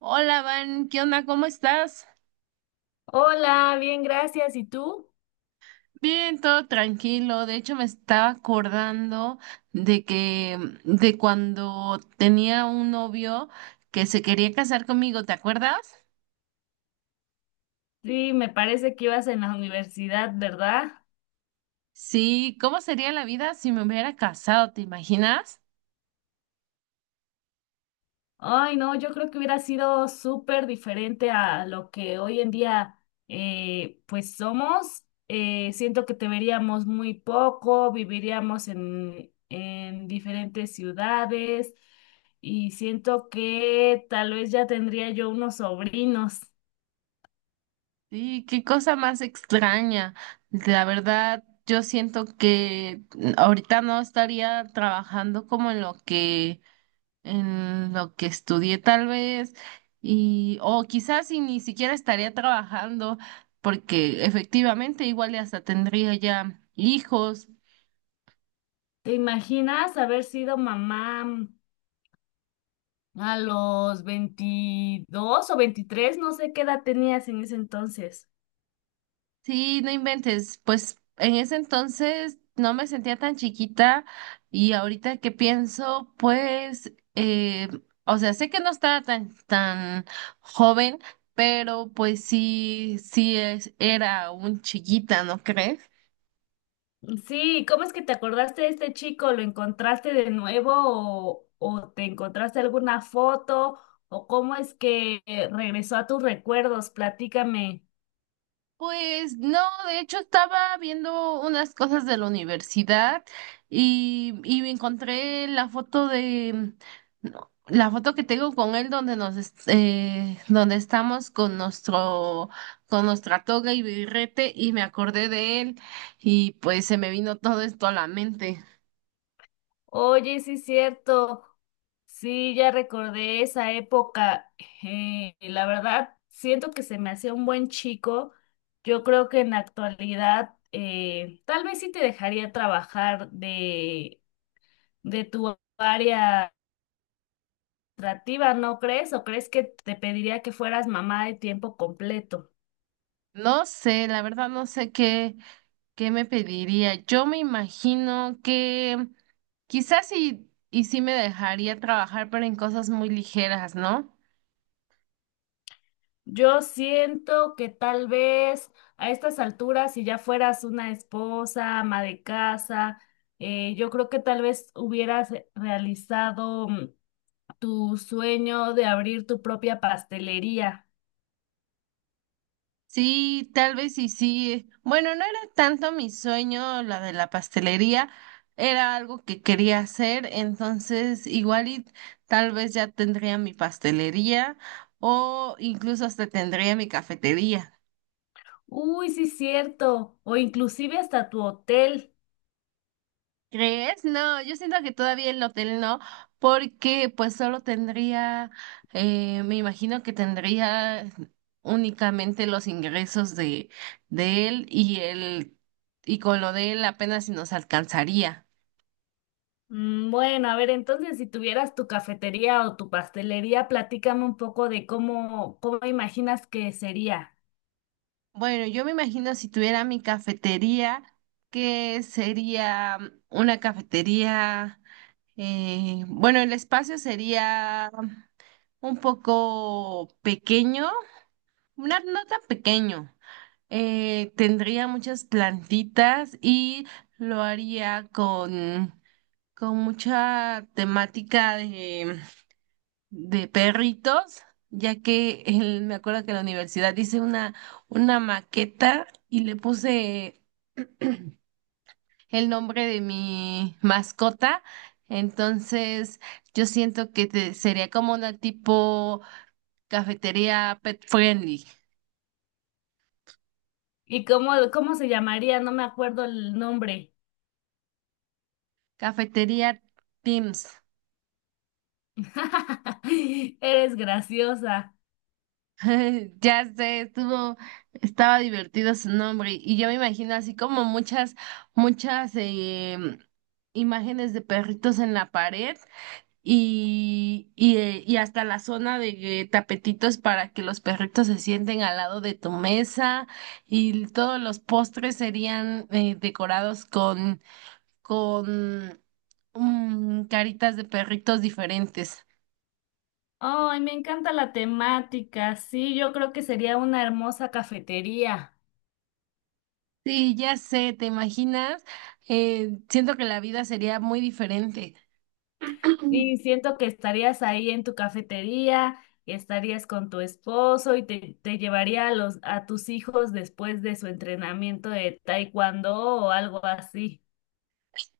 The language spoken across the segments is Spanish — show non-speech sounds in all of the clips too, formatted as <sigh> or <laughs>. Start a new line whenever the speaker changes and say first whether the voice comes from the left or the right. right: Hola, Van, ¿qué onda? ¿Cómo estás?
left: Hola, bien, gracias. ¿Y tú?
right: Bien, todo tranquilo. De hecho, me estaba acordando de que de cuando tenía un novio que se quería casar conmigo, ¿te acuerdas?
left: Sí, me parece que ibas en la universidad, ¿verdad?
right: Sí, ¿cómo sería la vida si me hubiera casado? ¿Te imaginas?
left: Ay, no, yo creo que hubiera sido súper diferente a lo que hoy en día pues somos. Siento que te veríamos muy poco, viviríamos en diferentes ciudades y siento que tal vez ya tendría yo unos sobrinos.
right: Sí, qué cosa más extraña. La verdad, yo siento que ahorita no estaría trabajando como en lo que estudié tal vez, y o quizás si ni siquiera estaría trabajando, porque efectivamente igual y hasta tendría ya hijos.
left: ¿Te imaginas haber sido mamá? A los 22 o 23 no sé qué edad tenías en ese entonces.
right: Sí, no inventes, pues en ese entonces no me sentía tan chiquita y ahorita que pienso, pues, o sea, sé que no estaba tan joven, pero pues sí, era un chiquita, ¿no crees?
left: Sí, ¿cómo es que te acordaste de este chico? ¿Lo encontraste de nuevo o te encontraste alguna foto? ¿O cómo es que regresó a tus recuerdos? Platícame.
right: Pues no, de hecho estaba viendo unas cosas de la universidad y me encontré la foto de no, la foto que tengo con él donde donde estamos con nuestra toga y birrete y me acordé de él y pues se me vino todo esto a la mente.
left: Oye, sí es cierto. Sí, ya recordé esa época. La verdad, siento que se me hacía un buen chico. Yo creo que en la actualidad tal vez sí te dejaría trabajar de tu área administrativa, ¿no crees? ¿O crees que te pediría que fueras mamá de tiempo completo?
right: No sé, la verdad no sé qué ¿Qué me pediría? Yo me imagino que quizás sí, y sí me dejaría trabajar, pero en cosas muy ligeras, ¿no?
left: Yo siento que tal vez a estas alturas, si ya fueras una esposa, ama de casa, yo creo que tal vez hubieras realizado tu sueño de abrir tu propia pastelería.
right: Sí, tal vez y sí. Bueno, no era tanto mi sueño la de la pastelería, era algo que quería hacer, entonces igual y tal vez ya tendría mi pastelería o incluso hasta tendría mi cafetería.
left: Uy, sí, cierto. O inclusive hasta tu hotel.
right: ¿Crees? No, yo siento que todavía el hotel no, porque pues solo tendría, me imagino que tendría únicamente los ingresos de, de él y él, y con lo de él apenas si nos alcanzaría.
left: Bueno, a ver, entonces si tuvieras tu cafetería o tu pastelería, platícame un poco de cómo imaginas que sería
right: Bueno, yo me imagino si tuviera mi cafetería, que sería una cafetería, bueno, el espacio sería un poco pequeño, no tan pequeño. Tendría muchas plantitas y lo haría con mucha temática de perritos, ya que me acuerdo que en la universidad hice una maqueta y le puse el nombre de mi mascota. Entonces, yo siento que sería como una tipo cafetería pet friendly,
left: y cómo se llamaría, no me acuerdo el nombre.
right: cafetería Teams.
left: <laughs> Eres graciosa.
right: <laughs> Ya sé, estaba divertido su nombre y yo me imagino así como muchas imágenes de perritos en la pared y y hasta la zona de tapetitos para que los perritos se sienten al lado de tu mesa y todos los postres serían decorados con, con caritas de perritos diferentes.
left: Ay, me encanta la temática. Sí, yo creo que sería una hermosa cafetería.
right: Sí, ya sé, ¿te imaginas? Siento que la vida sería muy diferente.
left: Y siento que estarías ahí en tu cafetería, estarías con tu esposo y te llevaría a a tus hijos después de su entrenamiento de taekwondo o algo así.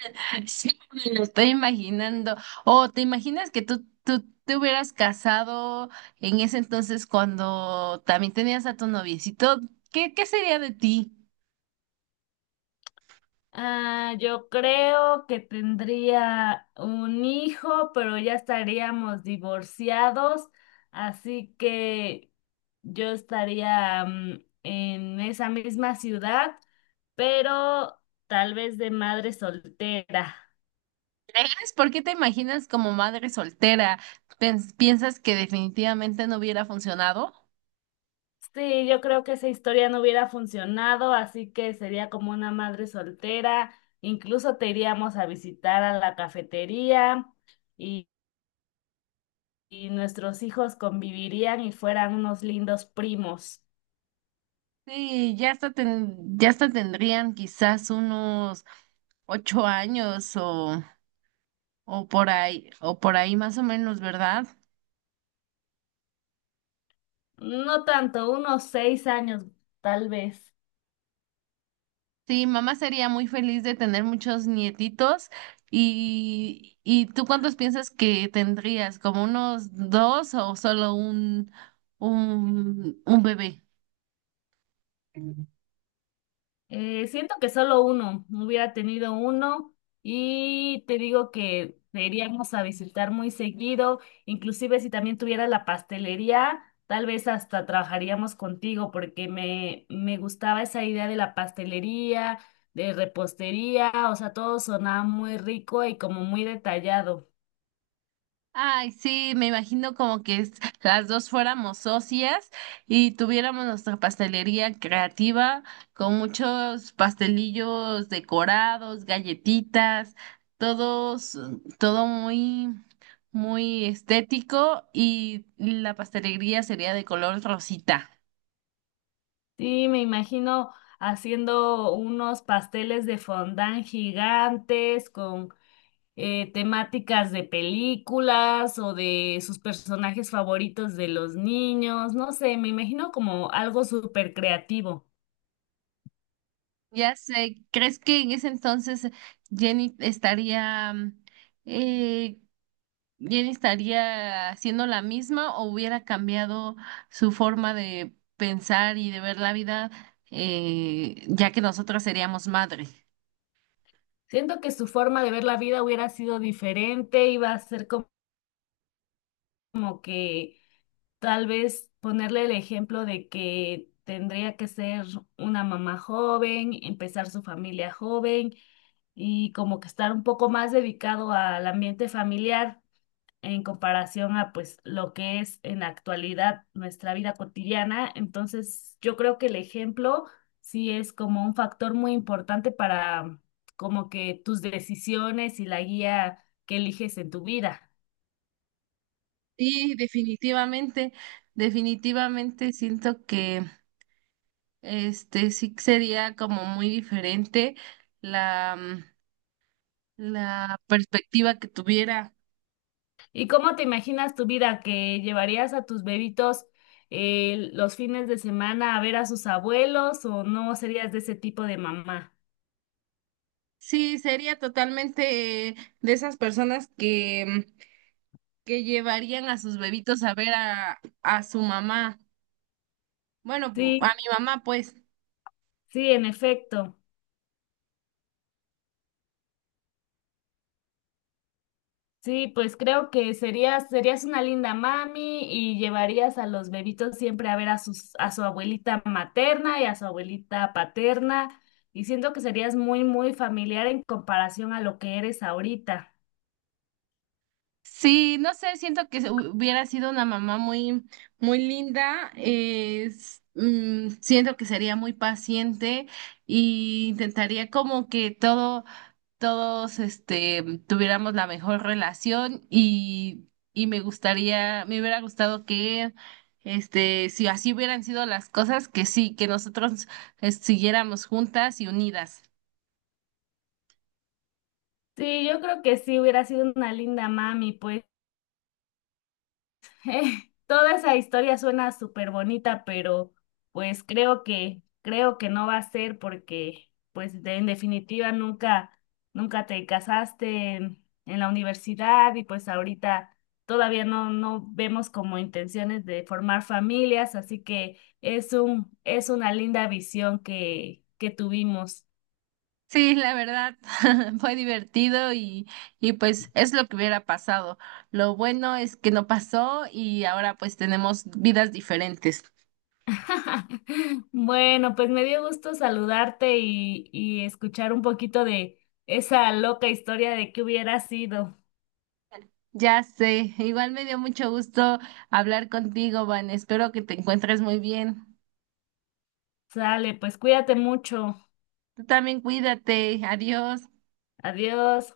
right: <laughs> Sí, me lo estoy imaginando. O te imaginas que tú te hubieras casado en ese entonces cuando también tenías a tu noviecito. ¿ qué sería de ti?
left: Ah, yo creo que tendría un hijo, pero ya estaríamos divorciados, así que yo estaría en esa misma ciudad, pero tal vez de madre soltera.
right: ¿Sabes por qué te imaginas como madre soltera? ¿Piensas que definitivamente no hubiera funcionado?
left: Sí, yo creo que esa historia no hubiera funcionado, así que sería como una madre soltera. Incluso te iríamos a visitar a la cafetería y nuestros hijos convivirían y fueran unos lindos primos.
right: Sí, ya hasta ya hasta tendrían quizás unos ocho años o por ahí más o menos, ¿verdad?
left: No tanto, unos 6 años, tal vez.
right: Sí, mamá sería muy feliz de tener muchos nietitos. Y tú cuántos piensas que tendrías? ¿Como unos dos o solo un bebé?
left: Siento que solo uno, hubiera tenido uno y te digo que te iríamos a visitar muy seguido, inclusive si también tuviera la pastelería, tal vez hasta trabajaríamos contigo porque me gustaba esa idea de la pastelería, de repostería, o sea, todo sonaba muy rico y como muy detallado.
right: Ay, sí, me imagino como que las dos fuéramos socias y tuviéramos nuestra pastelería creativa con muchos pastelillos decorados, galletitas, todos, todo muy estético y la pastelería sería de color rosita.
left: Sí, me imagino haciendo unos pasteles de fondant gigantes con temáticas de películas o de sus personajes favoritos de los niños. No sé, me imagino como algo súper creativo.
right: Ya sé, ¿crees que en ese entonces Jenny estaría eh, y él estaría haciendo la misma o hubiera cambiado su forma de pensar y de ver la vida, ya que nosotros seríamos madre.
left: Siento que su forma de ver la vida hubiera sido diferente, iba a ser como que tal vez ponerle el ejemplo de que tendría que ser una mamá joven, empezar su familia joven y como que estar un poco más dedicado al ambiente familiar en comparación a pues lo que es en la actualidad nuestra vida cotidiana. Entonces, yo creo que el ejemplo sí es como un factor muy importante para como que tus decisiones y la guía que eliges en tu vida.
right: Sí, definitivamente siento que este sí sería como muy diferente la, mm, la perspectiva que tuviera.
left: ¿Y cómo te imaginas tu vida que llevarías a tus bebitos los fines de semana a ver a sus abuelos o no serías de ese tipo de mamá?
right: Sí, sería totalmente de esas personas que llevarían a sus bebitos a ver a su mamá. Bueno, a
left: Sí,
right: mi mamá, pues.
left: sí, en efecto. Sí, pues creo que serías una linda mami y llevarías a los bebitos siempre a ver a a su abuelita materna y a su abuelita paterna. Y siento que serías muy familiar en comparación a lo que eres ahorita.
right: Sí, no sé, siento que hubiera sido una mamá muy linda. Es, siento que sería muy paciente y intentaría como que todos, este, tuviéramos la mejor relación y me gustaría, me hubiera gustado que, este, si así hubieran sido las cosas, que sí, que nosotros, siguiéramos juntas y unidas.
left: Sí, yo creo que sí hubiera sido una linda mami, pues. <laughs> Eh, Toda esa historia suena súper bonita, pero pues creo creo que no va a ser porque, pues de- en definitiva nunca te casaste en la universidad y pues ahorita todavía no vemos como intenciones de formar familias, así que es es una linda visión que tuvimos.
right: Sí, la verdad, <laughs> fue divertido y pues es lo que hubiera pasado. Lo bueno es que no pasó y ahora pues tenemos vidas diferentes.
left: <laughs> Bueno, pues me dio gusto saludarte y escuchar un poquito de esa loca historia de que hubiera sido.
right: Ya sé, igual me dio mucho gusto hablar contigo, Van. Espero que te encuentres muy bien.
left: Sale, pues cuídate mucho.
right: Tú también cuídate. Adiós.
left: Adiós.